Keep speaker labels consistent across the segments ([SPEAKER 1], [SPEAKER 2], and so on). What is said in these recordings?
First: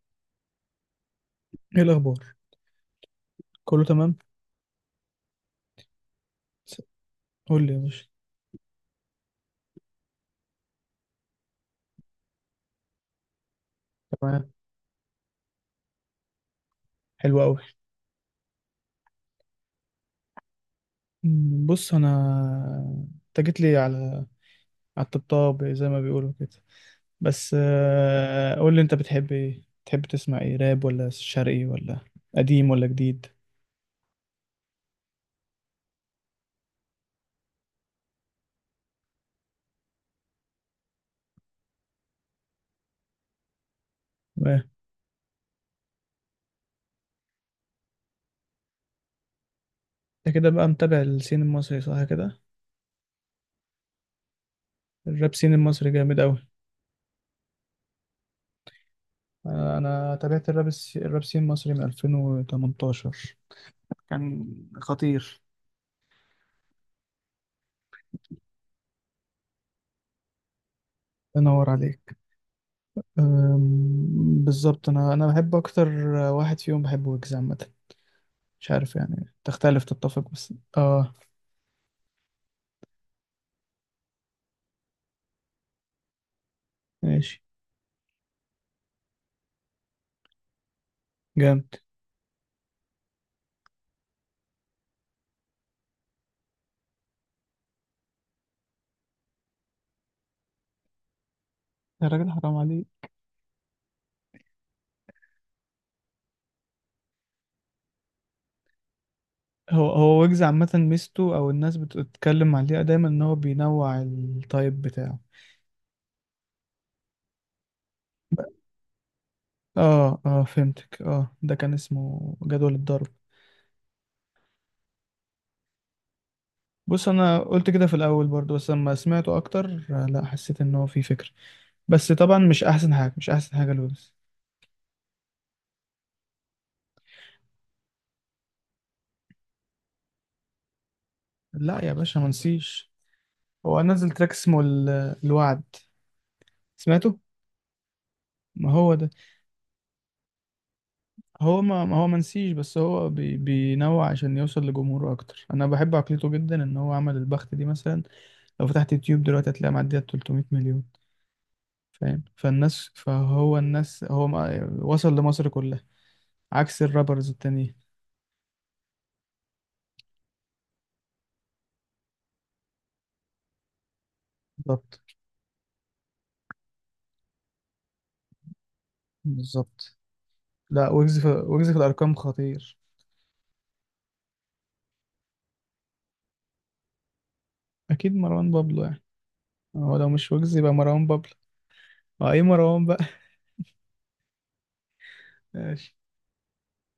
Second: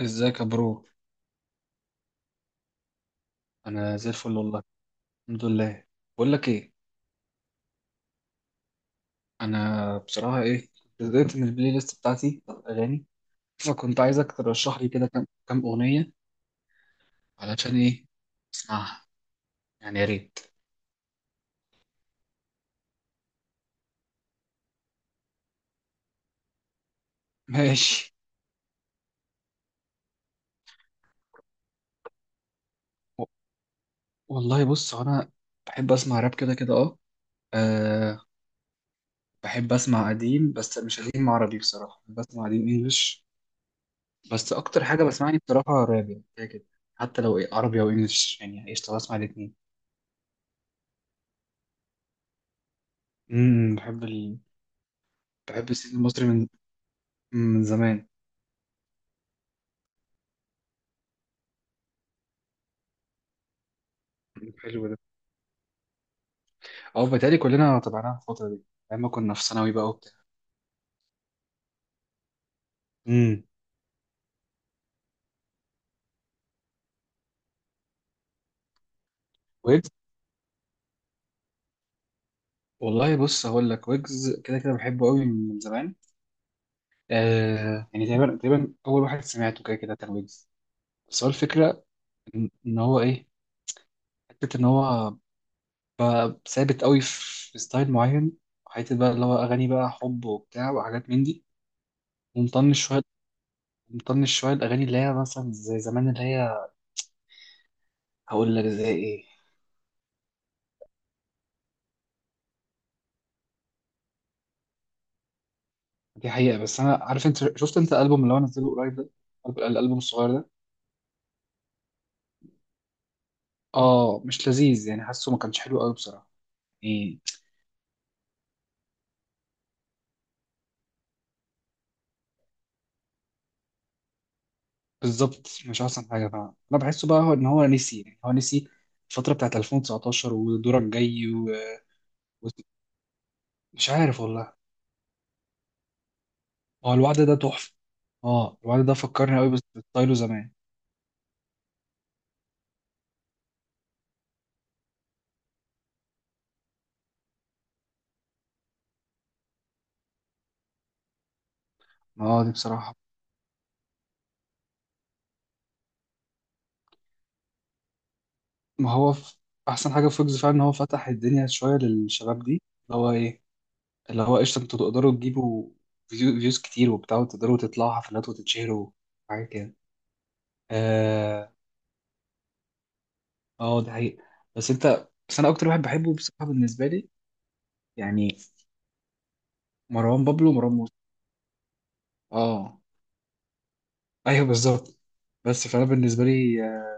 [SPEAKER 1] ازيك يا برو.
[SPEAKER 2] ايه الاخبار؟ كله
[SPEAKER 1] انا زي
[SPEAKER 2] تمام.
[SPEAKER 1] الفل والله، الحمد لله. بقول لك ايه،
[SPEAKER 2] س- قول لي يا باشا.
[SPEAKER 1] انا بصراحه ايه، كنت زهقت من البلاي ليست بتاعتي بتاعت الاغاني، فكنت عايزك
[SPEAKER 2] تمام.
[SPEAKER 1] ترشح لي كده كام كام اغنيه.
[SPEAKER 2] حلو قوي.
[SPEAKER 1] علشان ايه؟ اسمعها يعني، يا ريت.
[SPEAKER 2] بص، انت جيت لي على الطبطاب زي ما بيقولوا كده. بس
[SPEAKER 1] ماشي.
[SPEAKER 2] قول لي، انت بتحب ايه؟ بتحب تسمع ايه، راب ولا شرقي ولا قديم ولا جديد؟
[SPEAKER 1] و- والله بص انا بحب اسمع راب كده كده، اه. آه، بحب اسمع قديم بس مش قديم عربي، بصراحه بسمع قديم انجلش، بس
[SPEAKER 2] و-
[SPEAKER 1] اكتر حاجه بسمعني بصراحه راب يعني كده كده. حتى لو إيه عربي او انجلش، يعني قشطه بسمع الاثنين.
[SPEAKER 2] انت كده بقى متابع السين المصري، صح كده؟
[SPEAKER 1] امم، بحب.
[SPEAKER 2] الراب سين
[SPEAKER 1] بحب
[SPEAKER 2] المصري
[SPEAKER 1] السينما
[SPEAKER 2] جامد
[SPEAKER 1] المصري
[SPEAKER 2] قوي.
[SPEAKER 1] من زمان.
[SPEAKER 2] انا تابعت الراب سين المصري من 2018. كان
[SPEAKER 1] حلو ده.
[SPEAKER 2] خطير.
[SPEAKER 1] اه، بتهيألي كلنا تبعناها في الفترة دي، أيام ما كنا في ثانوي بقى وبتاع.
[SPEAKER 2] الله ينور عليك.
[SPEAKER 1] امم.
[SPEAKER 2] بالظبط، انا بحب اكتر، واحد فيهم بحب ويجز عامه. مش عارف، يعني تختلف
[SPEAKER 1] ويجز،
[SPEAKER 2] تتفق، بس اه.
[SPEAKER 1] والله بص هقول لك ويجز كده كده بحبه قوي من زمان.
[SPEAKER 2] ماشي.
[SPEAKER 1] آه يعني تقريبا تقريبا أول واحد سمعته كده كده كان ويجز. بس هو
[SPEAKER 2] جامد.
[SPEAKER 1] الفكرة إن هو إيه، حتة إن هو بقى ثابت قوي في ستايل معين، حتة بقى اللي هو أغاني بقى حب وبتاع وحاجات من دي.
[SPEAKER 2] الراجل حرام عليه.
[SPEAKER 1] ومطنش شوية، مطنش شوية الأغاني اللي هي مثلا زي زمان اللي هي، هقول لك زي إيه.
[SPEAKER 2] هو ويجز عامه، ميزته او الناس بتتكلم عليها دايما ان هو بينوع التايب بتاعه.
[SPEAKER 1] دي حقيقة، بس أنا عارف أنت شفت أنت الألبوم اللي هو نزله قريب ده، الألبوم
[SPEAKER 2] اه،
[SPEAKER 1] الصغير
[SPEAKER 2] اه،
[SPEAKER 1] ده.
[SPEAKER 2] فهمتك. اه، ده كان اسمه جدول الضرب.
[SPEAKER 1] آه مش لذيذ يعني، حاسه ما كانش حلو قوي بصراحة
[SPEAKER 2] بص،
[SPEAKER 1] يعني.
[SPEAKER 2] انا قلت كده في الاول برضو، بس لما سمعته اكتر لا، حسيت ان هو فيه فكر. بس طبعا، مش احسن حاجه، مش احسن حاجه لويجز.
[SPEAKER 1] بالظبط مش أحسن حاجة فعلا، أنا بحسه بقى هو إن هو نسي يعني، هو نسي الفترة بتاعت 2019 ودورك جاي
[SPEAKER 2] لا يا باشا، ما نسيش. هو
[SPEAKER 1] ومش
[SPEAKER 2] نزل
[SPEAKER 1] عارف
[SPEAKER 2] تراك
[SPEAKER 1] والله.
[SPEAKER 2] اسمه الوعد،
[SPEAKER 1] هو
[SPEAKER 2] سمعته.
[SPEAKER 1] الوعد ده تحفة. آه
[SPEAKER 2] ما
[SPEAKER 1] الوعد
[SPEAKER 2] هو
[SPEAKER 1] ده
[SPEAKER 2] ده.
[SPEAKER 1] فكرني قوي بس بستايله زمان.
[SPEAKER 2] هو ما, ما هو منسيش، بس هو بينوع عشان يوصل لجمهوره اكتر. انا بحب عقليته جدا، ان هو عمل البخت دي مثلا. لو فتحت يوتيوب دلوقتي، هتلاقي معديه 300 مليون. فاهم؟
[SPEAKER 1] آه دي
[SPEAKER 2] فالناس،
[SPEAKER 1] بصراحة.
[SPEAKER 2] فهو الناس، هو ما وصل لمصر كلها. عكس الرابرز التانيين.
[SPEAKER 1] ما هو أحسن حاجة في ويجز فعلا إن هو فتح الدنيا شوية للشباب دي، اللي هو إيه، اللي هو قشطة انتوا
[SPEAKER 2] بالظبط.
[SPEAKER 1] تقدروا تجيبوا فيوز كتير وبتاع، وتقدروا تطلعوا حفلات وتتشهروا. حاجة كده.
[SPEAKER 2] بالظبط. لا ويجز في
[SPEAKER 1] اه،
[SPEAKER 2] ويجز في الارقام خطير.
[SPEAKER 1] اه ده حقيقي. بس انت، بس انا اكتر واحد بحبه بصراحة بالنسبة لي
[SPEAKER 2] اكيد
[SPEAKER 1] يعني
[SPEAKER 2] مروان بابلو يعني. هو لو
[SPEAKER 1] مروان
[SPEAKER 2] مش
[SPEAKER 1] بابلو
[SPEAKER 2] ويجز يبقى
[SPEAKER 1] ومروان موسى.
[SPEAKER 2] مروان بابلو. اه، ايه
[SPEAKER 1] اه
[SPEAKER 2] مروان بقى.
[SPEAKER 1] ايوه بالظبط. بس فانا
[SPEAKER 2] ماشي.
[SPEAKER 1] بالنسبة لي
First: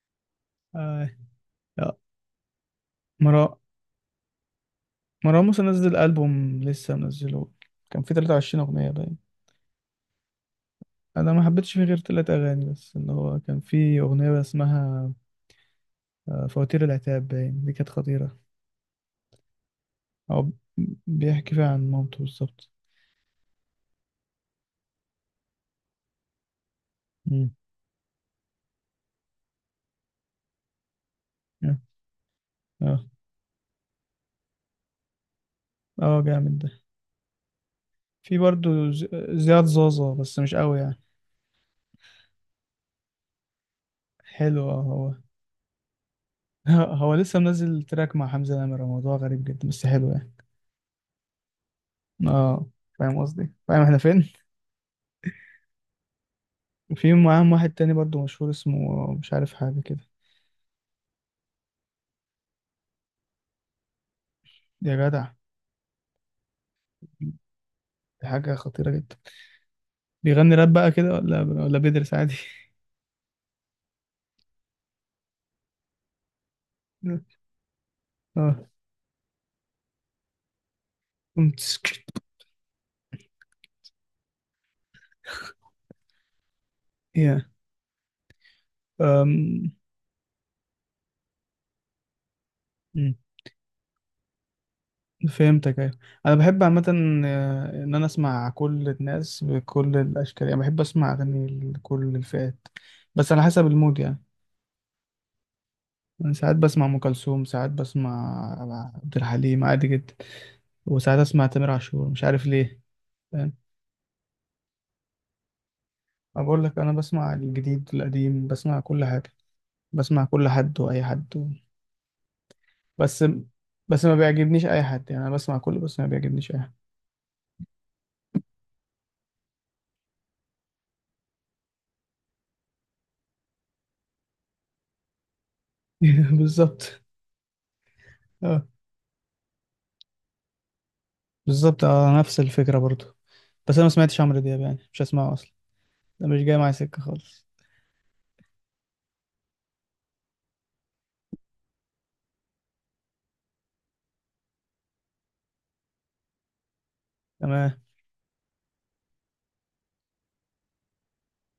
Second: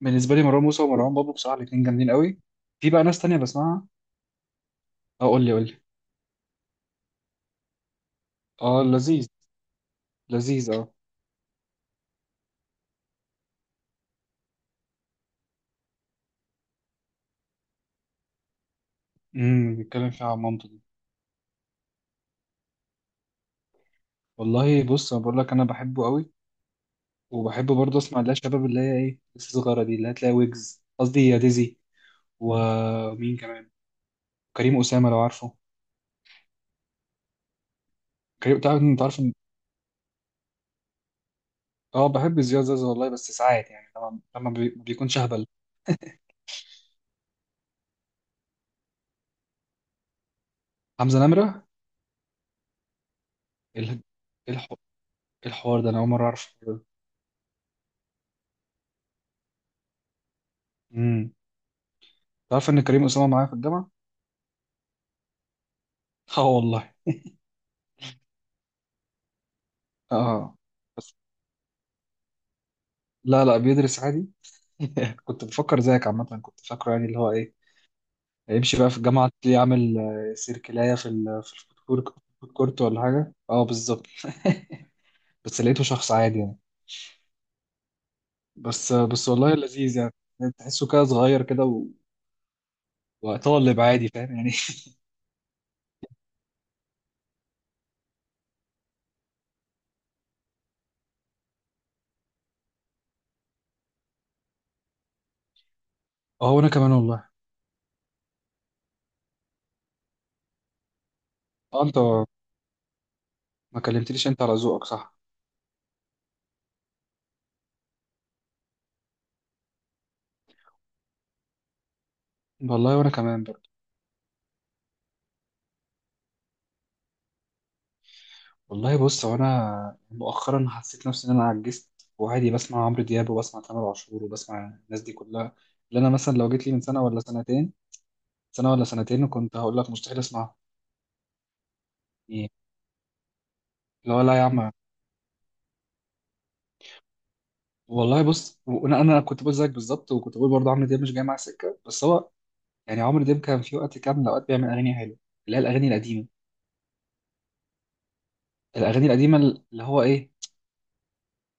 [SPEAKER 1] بالنسبة لي مروان موسى
[SPEAKER 2] آه.
[SPEAKER 1] ومروان بابلو، بصراحة الاتنين جامدين قوي. في بقى ناس تانية
[SPEAKER 2] مروان
[SPEAKER 1] بسمعها. اه،
[SPEAKER 2] مروان
[SPEAKER 1] قول لي
[SPEAKER 2] موسى
[SPEAKER 1] قول لي.
[SPEAKER 2] نزل ألبوم لسه منزله. كان فيه 23
[SPEAKER 1] اه
[SPEAKER 2] أغنية
[SPEAKER 1] لذيذ،
[SPEAKER 2] باين.
[SPEAKER 1] لذيذ اه.
[SPEAKER 2] أنا ما حبيتش فيه غير تلات أغاني، بس اللي هو كان فيه أغنية اسمها فواتير العتاب، باين دي كانت خطيرة.
[SPEAKER 1] بيتكلم فيها عن
[SPEAKER 2] أو،
[SPEAKER 1] مامته دي.
[SPEAKER 2] بيحكي فيها عن مامته بالظبط.
[SPEAKER 1] والله بص انا بقول لك انا بحبه قوي،
[SPEAKER 2] مم.
[SPEAKER 1] وبحب برضه اسمع اللي هي الشباب اللي هي ايه لسه صغيره دي، اللي هتلاقي ويجز قصدي يا
[SPEAKER 2] اه،
[SPEAKER 1] ديزي
[SPEAKER 2] اه.
[SPEAKER 1] ومين كمان كريم اسامه لو عارفه.
[SPEAKER 2] جامد ده. في
[SPEAKER 1] كريم، تعرف
[SPEAKER 2] برضه
[SPEAKER 1] انت عارف
[SPEAKER 2] زياد زازا، بس مش قوي يعني.
[SPEAKER 1] اه بحب زياد زازا والله بس ساعات يعني لما
[SPEAKER 2] حلو. اه،
[SPEAKER 1] ما
[SPEAKER 2] هو.
[SPEAKER 1] بيكونش اهبل.
[SPEAKER 2] هو لسه منزل تراك مع حمزة نمرة، موضوع غريب جدا بس حلو يعني.
[SPEAKER 1] حمزه نمره.
[SPEAKER 2] اه. فاهم قصدي؟ فاهم
[SPEAKER 1] ال...
[SPEAKER 2] احنا فين؟
[SPEAKER 1] إيه إيه الحوار ده، انا اول مره اعرف.
[SPEAKER 2] في معاهم واحد تاني برضه مشهور، اسمه مش عارف، حاجة كده.
[SPEAKER 1] امم. تعرف ان كريم اسامه معايا في الجامعه.
[SPEAKER 2] يا جدع.
[SPEAKER 1] اه والله.
[SPEAKER 2] دي حاجة خطيرة جدا. بيغني
[SPEAKER 1] اه
[SPEAKER 2] راب بقى كده،
[SPEAKER 1] بس،
[SPEAKER 2] ولا بيدرس عادي؟
[SPEAKER 1] لا لا بيدرس عادي. كنت بفكر زيك عامه، كنت فاكره يعني اللي هو ايه،
[SPEAKER 2] اه،
[SPEAKER 1] هيمشي بقى في الجامعة تلاقيه عامل سيركلاية في ال في
[SPEAKER 2] كنت
[SPEAKER 1] الفود كورت،
[SPEAKER 2] سكت.
[SPEAKER 1] الفود كورت ولا حاجة، اه بالظبط. بس لقيته شخص عادي يعني.
[SPEAKER 2] يا.
[SPEAKER 1] بس بس والله
[SPEAKER 2] أم،
[SPEAKER 1] لذيذ يعني. تحسه كده صغير كده
[SPEAKER 2] مم.
[SPEAKER 1] وطالب عادي، فاهم يعني.
[SPEAKER 2] فهمتك، ايوه. انا بحب عامة، ان انا اسمع كل الناس بكل الاشكال، يعني بحب اسمع اغاني لكل الفئات، بس على حسب المود يعني. أنا
[SPEAKER 1] اه
[SPEAKER 2] ساعات
[SPEAKER 1] وانا
[SPEAKER 2] بسمع
[SPEAKER 1] كمان
[SPEAKER 2] ام
[SPEAKER 1] والله.
[SPEAKER 2] كلثوم، ساعات بسمع عبد الحليم عادي جدا. وساعات اسمع تامر
[SPEAKER 1] اه انت
[SPEAKER 2] عاشور، مش عارف ليه. فاهم؟
[SPEAKER 1] ما كلمتليش انت على ذوقك، صح.
[SPEAKER 2] أنا بقول لك، انا بسمع الجديد القديم، بسمع كل حاجة. بسمع كل حد واي حد
[SPEAKER 1] والله وانا
[SPEAKER 2] بس
[SPEAKER 1] كمان برضه.
[SPEAKER 2] بس ما بيعجبنيش اي حد، يعني انا بسمع كله بس ما بيعجبنيش اي حد.
[SPEAKER 1] والله بص هو انا مؤخرا حسيت نفسي ان انا عجزت، وعادي بسمع عمرو دياب وبسمع تامر عاشور وبسمع الناس دي كلها اللي انا مثلا لو جيت لي من
[SPEAKER 2] بالظبط.
[SPEAKER 1] سنة ولا سنتين،
[SPEAKER 2] اه.
[SPEAKER 1] سنة ولا سنتين كنت هقول لك مستحيل اسمعه.
[SPEAKER 2] بالظبط. اه، نفس الفكره برضو. بس انا ما سمعتش
[SPEAKER 1] لا لا
[SPEAKER 2] عمرو
[SPEAKER 1] يا
[SPEAKER 2] دياب،
[SPEAKER 1] عم.
[SPEAKER 2] يعني مش هسمعه اصلا. ده مش جاي معايا سكه خالص.
[SPEAKER 1] والله بص، وانا كنت بقول زيك بالظبط، وكنت بقول برضه عمرو دياب مش جاي معاه سكه، بس هو يعني عمرو دياب كان في وقت، كان اوقات بيعمل اغاني حلوه اللي هي الاغاني القديمه،
[SPEAKER 2] تمام.
[SPEAKER 1] الاغاني القديمه اللي هو ايه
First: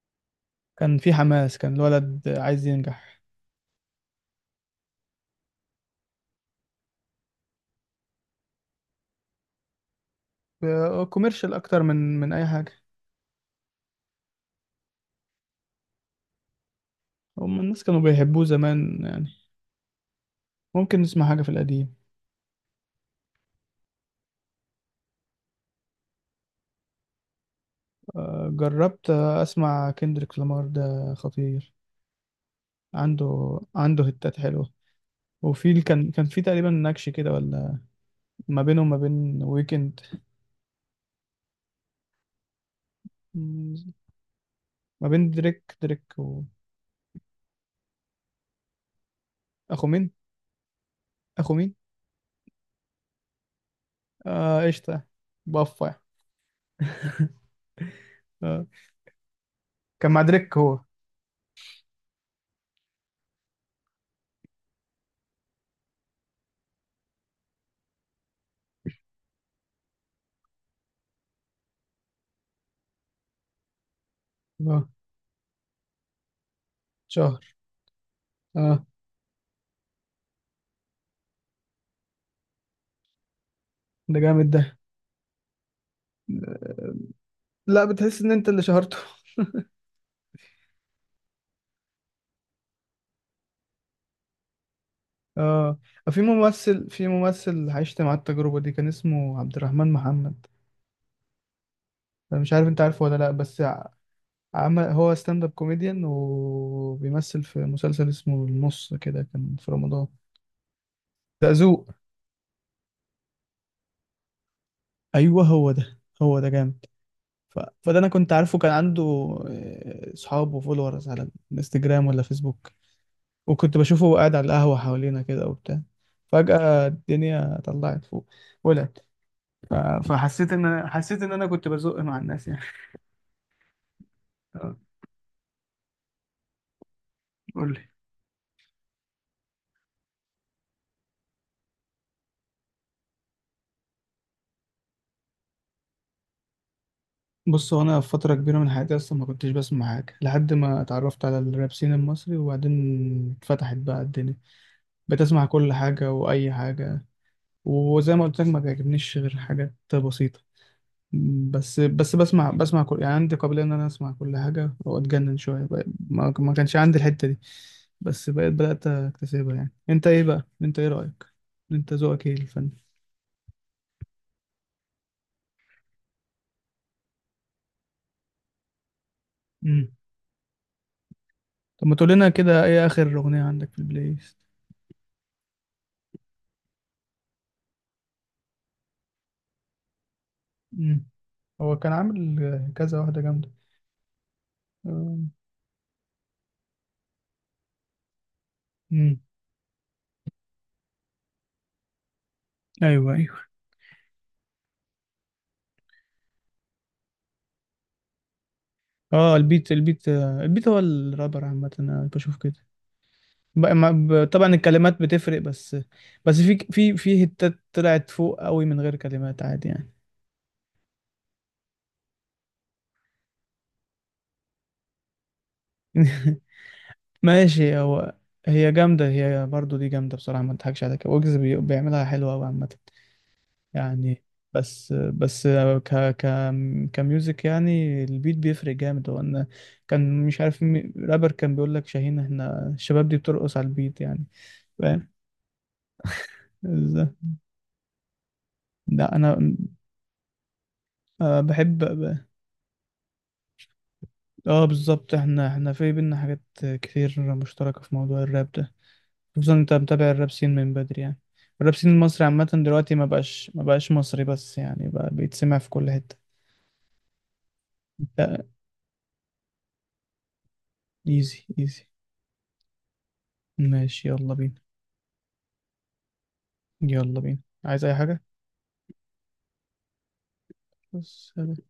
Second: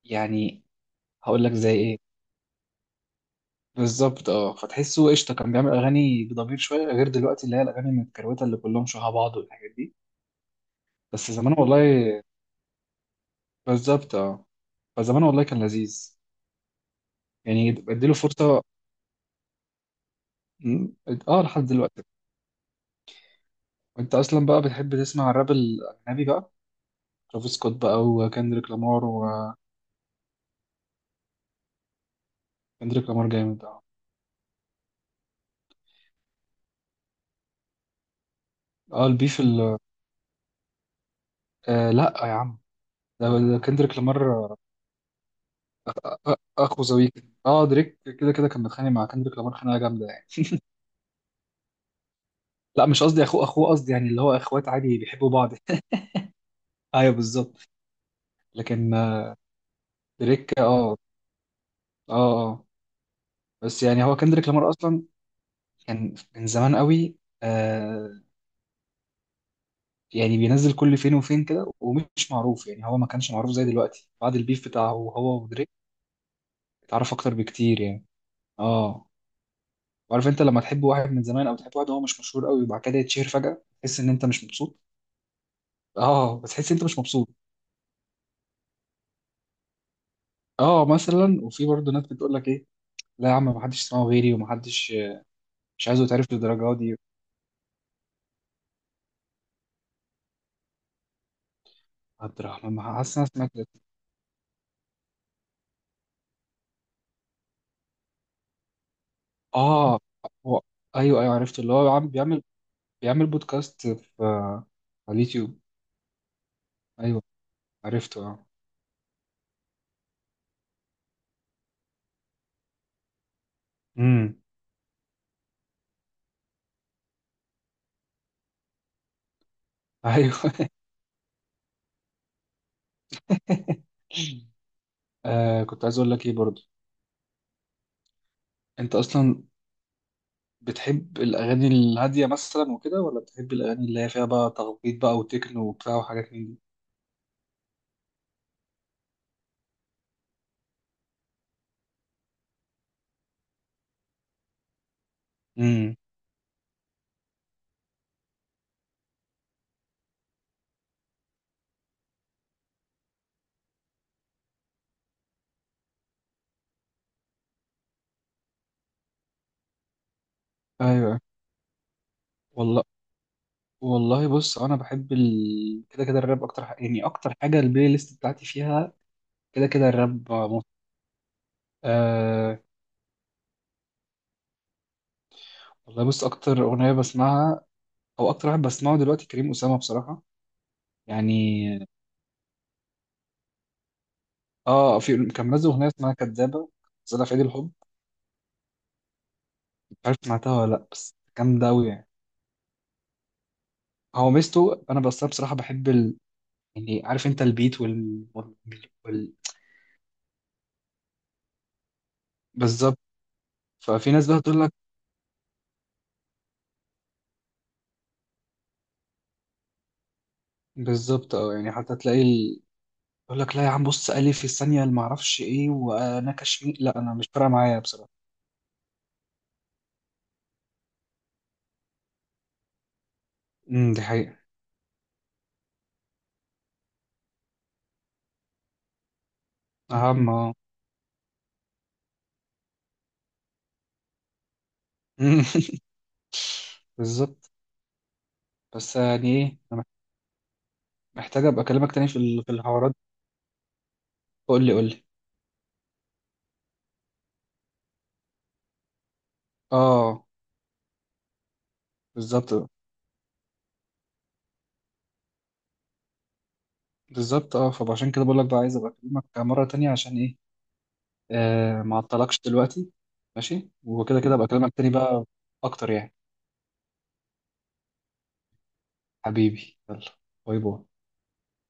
[SPEAKER 1] يعني،
[SPEAKER 2] كان في
[SPEAKER 1] هقول لك
[SPEAKER 2] حماس،
[SPEAKER 1] زي
[SPEAKER 2] كان
[SPEAKER 1] ايه.
[SPEAKER 2] الولد عايز ينجح.
[SPEAKER 1] بالظبط اه، فتحسه قشطه كان بيعمل اغاني بضمير شويه، غير دلوقتي اللي هي الاغاني المتكروته اللي كلهم شبه بعض والحاجات دي. بس
[SPEAKER 2] كوميرشال
[SPEAKER 1] زمان
[SPEAKER 2] اكتر من
[SPEAKER 1] والله،
[SPEAKER 2] من اي حاجه.
[SPEAKER 1] بالظبط اه، فزمان والله كان لذيذ
[SPEAKER 2] هم الناس
[SPEAKER 1] يعني،
[SPEAKER 2] كانوا
[SPEAKER 1] اديله
[SPEAKER 2] بيحبوه
[SPEAKER 1] فرصه.
[SPEAKER 2] زمان يعني.
[SPEAKER 1] م-
[SPEAKER 2] ممكن نسمع حاجه
[SPEAKER 1] اه
[SPEAKER 2] في
[SPEAKER 1] لحد
[SPEAKER 2] القديم.
[SPEAKER 1] دلوقتي. انت اصلا بقى بتحب تسمع الراب الاجنبي بقى؟ ترافيس سكوت بقى وكندريك لامار،
[SPEAKER 2] جربت
[SPEAKER 1] وكندريك
[SPEAKER 2] اسمع كندريك لامار، ده خطير.
[SPEAKER 1] لامار
[SPEAKER 2] عنده
[SPEAKER 1] جامد اه.
[SPEAKER 2] عنده هتات حلوه. وفي ال- كان في تقريبا نكش كده، ولا ما بينه وما
[SPEAKER 1] اه البيف
[SPEAKER 2] بين ويكند.
[SPEAKER 1] آه لا يا عم، ده
[SPEAKER 2] مم،
[SPEAKER 1] كندريك لامار.
[SPEAKER 2] ما بين دريك.
[SPEAKER 1] اخو زويك، اه دريك كده كده كان متخانق مع كندريك لامار خناقه
[SPEAKER 2] واخو مين
[SPEAKER 1] جامده يعني.
[SPEAKER 2] اخو مين؟
[SPEAKER 1] لا مش قصدي اخوه، اخوه قصدي يعني اللي هو
[SPEAKER 2] اه،
[SPEAKER 1] اخوات عادي
[SPEAKER 2] قشطة.
[SPEAKER 1] بيحبوا بعض.
[SPEAKER 2] بفا.
[SPEAKER 1] ايوه بالظبط.
[SPEAKER 2] آه.
[SPEAKER 1] لكن
[SPEAKER 2] كان مع
[SPEAKER 1] دريك
[SPEAKER 2] دريك هو.
[SPEAKER 1] اه، اه اه، بس يعني هو كندريك لامار اصلا كان من زمان قوي آه، يعني بينزل كل فين وفين كده ومش معروف يعني، هو ما كانش معروف زي دلوقتي بعد البيف
[SPEAKER 2] اه.
[SPEAKER 1] بتاعه هو ودريك، اتعرف اكتر
[SPEAKER 2] شهر.
[SPEAKER 1] بكتير يعني.
[SPEAKER 2] اه.
[SPEAKER 1] اه. وعارف انت لما تحب واحد من زمان، او تحب واحد هو مش مشهور قوي وبعد كده يتشهر فجأة، تحس ان
[SPEAKER 2] ده
[SPEAKER 1] انت مش
[SPEAKER 2] جامد ده.
[SPEAKER 1] مبسوط، اه بتحس انت مش مبسوط.
[SPEAKER 2] لا، بتحس ان انت اللي شهرته.
[SPEAKER 1] اه مثلا، وفي برضه ناس بتقول لك ايه، لا يا عم ما حدش سمعه غيري وما حدش،
[SPEAKER 2] اه.
[SPEAKER 1] مش عايزه
[SPEAKER 2] في
[SPEAKER 1] يتعرف للدرجه
[SPEAKER 2] ممثل
[SPEAKER 1] دي.
[SPEAKER 2] في ممثل عشت مع التجربة دي، كان اسمه عبد الرحمن محمد.
[SPEAKER 1] عبد
[SPEAKER 2] أنا مش عارف
[SPEAKER 1] الرحمن،
[SPEAKER 2] انت
[SPEAKER 1] ما
[SPEAKER 2] عارفه ولا
[SPEAKER 1] حاسس إن انا
[SPEAKER 2] لا،
[SPEAKER 1] سمعت
[SPEAKER 2] بس
[SPEAKER 1] ده.
[SPEAKER 2] عمل هو ستاند اب كوميديان، وبيمثل في مسلسل اسمه النص كده كان في
[SPEAKER 1] اه
[SPEAKER 2] رمضان.
[SPEAKER 1] هو. ايوه ايوه
[SPEAKER 2] ده
[SPEAKER 1] عرفته اللي هو
[SPEAKER 2] ذوق.
[SPEAKER 1] عم بيعمل بودكاست في، على
[SPEAKER 2] ايوه،
[SPEAKER 1] اليوتيوب.
[SPEAKER 2] هو ده جامد.
[SPEAKER 1] ايوه
[SPEAKER 2] فده، انا
[SPEAKER 1] عرفته
[SPEAKER 2] كنت
[SPEAKER 1] اه.
[SPEAKER 2] عارفه، كان عنده صحاب وفولورز على الانستجرام ولا فيسبوك. وكنت بشوفه وهو قاعد
[SPEAKER 1] امم.
[SPEAKER 2] على القهوة حوالينا كده وبتاع. فجأة الدنيا طلعت فوق. ولعت. ف...
[SPEAKER 1] ايوه.
[SPEAKER 2] فحسيت ان انا حسيت ان انا كنت بزق مع الناس يعني. آه،
[SPEAKER 1] آه كنت عايز اقول لك ايه برضه،
[SPEAKER 2] قول لي.
[SPEAKER 1] انت اصلا بتحب الأغاني الهادية مثلا وكده، ولا بتحب الأغاني اللي هي فيها بقى تخبيط بقى وتكنو وبتاع وحاجات من دي؟
[SPEAKER 2] بص، هو انا في فترة كبيرة من حياتي اصلا ما كنتش بسمع حاجة، لحد ما اتعرفت على الراب سين المصري، وبعدين اتفتحت بقى الدنيا. بتسمع كل
[SPEAKER 1] امم،
[SPEAKER 2] حاجة واي حاجة. وزي ما قلت لك، ما بيعجبنيش غير حاجات بسيطة. بس بسمع كل، يعني عندي قابلية إن أنا أسمع كل حاجة وأتجنن شوية ما كانش عندي الحتة دي. بس بقيت بدأت أكتسبها. يعني أنت إيه بقى؟ أنت إيه
[SPEAKER 1] أيوه
[SPEAKER 2] رأيك؟ أنت ذوقك إيه الفن؟
[SPEAKER 1] والله. والله بص أنا بحب كده كده الراب أكتر، يعني أكتر حاجة البلاي ليست بتاعتي فيها كده
[SPEAKER 2] مم.
[SPEAKER 1] كده الراب موت.
[SPEAKER 2] طب ما تقول لنا
[SPEAKER 1] آه
[SPEAKER 2] كده، إيه آخر أغنية عندك في البلاي ليست؟
[SPEAKER 1] والله بص، أكتر أغنية بسمعها أو أكتر واحد بسمعه دلوقتي كريم أسامة بصراحة
[SPEAKER 2] مم. هو
[SPEAKER 1] يعني.
[SPEAKER 2] كان عامل كذا واحدة جامدة.
[SPEAKER 1] آه، في
[SPEAKER 2] امم.
[SPEAKER 1] كان منزل أغنية اسمها كدابة، نزلها في عيد الحب، مش عارف سمعتها ولا لأ بس جامدة أوي يعني.
[SPEAKER 2] أيوه، أيوه.
[SPEAKER 1] هو ميزته أنا بس بصراحة بحب يعني، عارف انت البيت وال...
[SPEAKER 2] أه، البيت. البيت هو الرابر عامة، أنا بشوف كده.
[SPEAKER 1] بالظبط. ففي ناس بقى
[SPEAKER 2] طبعا،
[SPEAKER 1] تقول لك،
[SPEAKER 2] الكلمات بتفرق بس. بس في هتات طلعت فوق قوي من غير كلمات عادي يعني.
[SPEAKER 1] بالظبط اه يعني حتى تلاقي يقول لك لا يا عم بص ألف في الثانية اللي معرفش ايه، وانا كشمي لا انا مش فارقة
[SPEAKER 2] ماشي.
[SPEAKER 1] معايا بصراحة.
[SPEAKER 2] هو. هي جامدة، هي برضو دي جامدة بصراحة، ما اضحكش عليك، ويجز بيعملها حلوة قوي عامة
[SPEAKER 1] دي
[SPEAKER 2] يعني.
[SPEAKER 1] حقيقة.
[SPEAKER 2] بس ك ك كميوزك، يعني البيت بيفرق جامد هو، ان كان
[SPEAKER 1] اهم
[SPEAKER 2] مش
[SPEAKER 1] اه.
[SPEAKER 2] عارف رابر كان بيقول لك، شاهين احنا الشباب دي بترقص على البيت يعني. فاهم ازاي؟
[SPEAKER 1] بالظبط. بس
[SPEAKER 2] لا
[SPEAKER 1] يعني
[SPEAKER 2] انا
[SPEAKER 1] ايه، انا محتاج ابقى
[SPEAKER 2] بحب.
[SPEAKER 1] اكلمك تاني في في الحوارات. قول
[SPEAKER 2] اه،
[SPEAKER 1] لي قول لي.
[SPEAKER 2] بالظبط، احنا في بينا حاجات كتير مشتركة في موضوع الراب ده، خصوصا انت متابع
[SPEAKER 1] اه
[SPEAKER 2] الراب سين من بدري يعني. الراب سين المصري عامة
[SPEAKER 1] بالظبط. آه.
[SPEAKER 2] دلوقتي ما بقاش مصري، بس يعني بقى بيتسمع في كل حتة.
[SPEAKER 1] بالظبط اه، فعشان كده بقول
[SPEAKER 2] لا.
[SPEAKER 1] لك بقى عايز ابقى اكلمك مرة تانية عشان ايه.
[SPEAKER 2] ايزي،
[SPEAKER 1] آه
[SPEAKER 2] ايزي.
[SPEAKER 1] ما اعطلكش دلوقتي، ماشي
[SPEAKER 2] ماشي،
[SPEAKER 1] وكده
[SPEAKER 2] يلا
[SPEAKER 1] كده ابقى
[SPEAKER 2] بينا.
[SPEAKER 1] اكلمك تاني بقى اكتر يعني.
[SPEAKER 2] يلا بينا. عايز اي حاجة؟
[SPEAKER 1] حبيبي يلا. باي باي.
[SPEAKER 2] بس.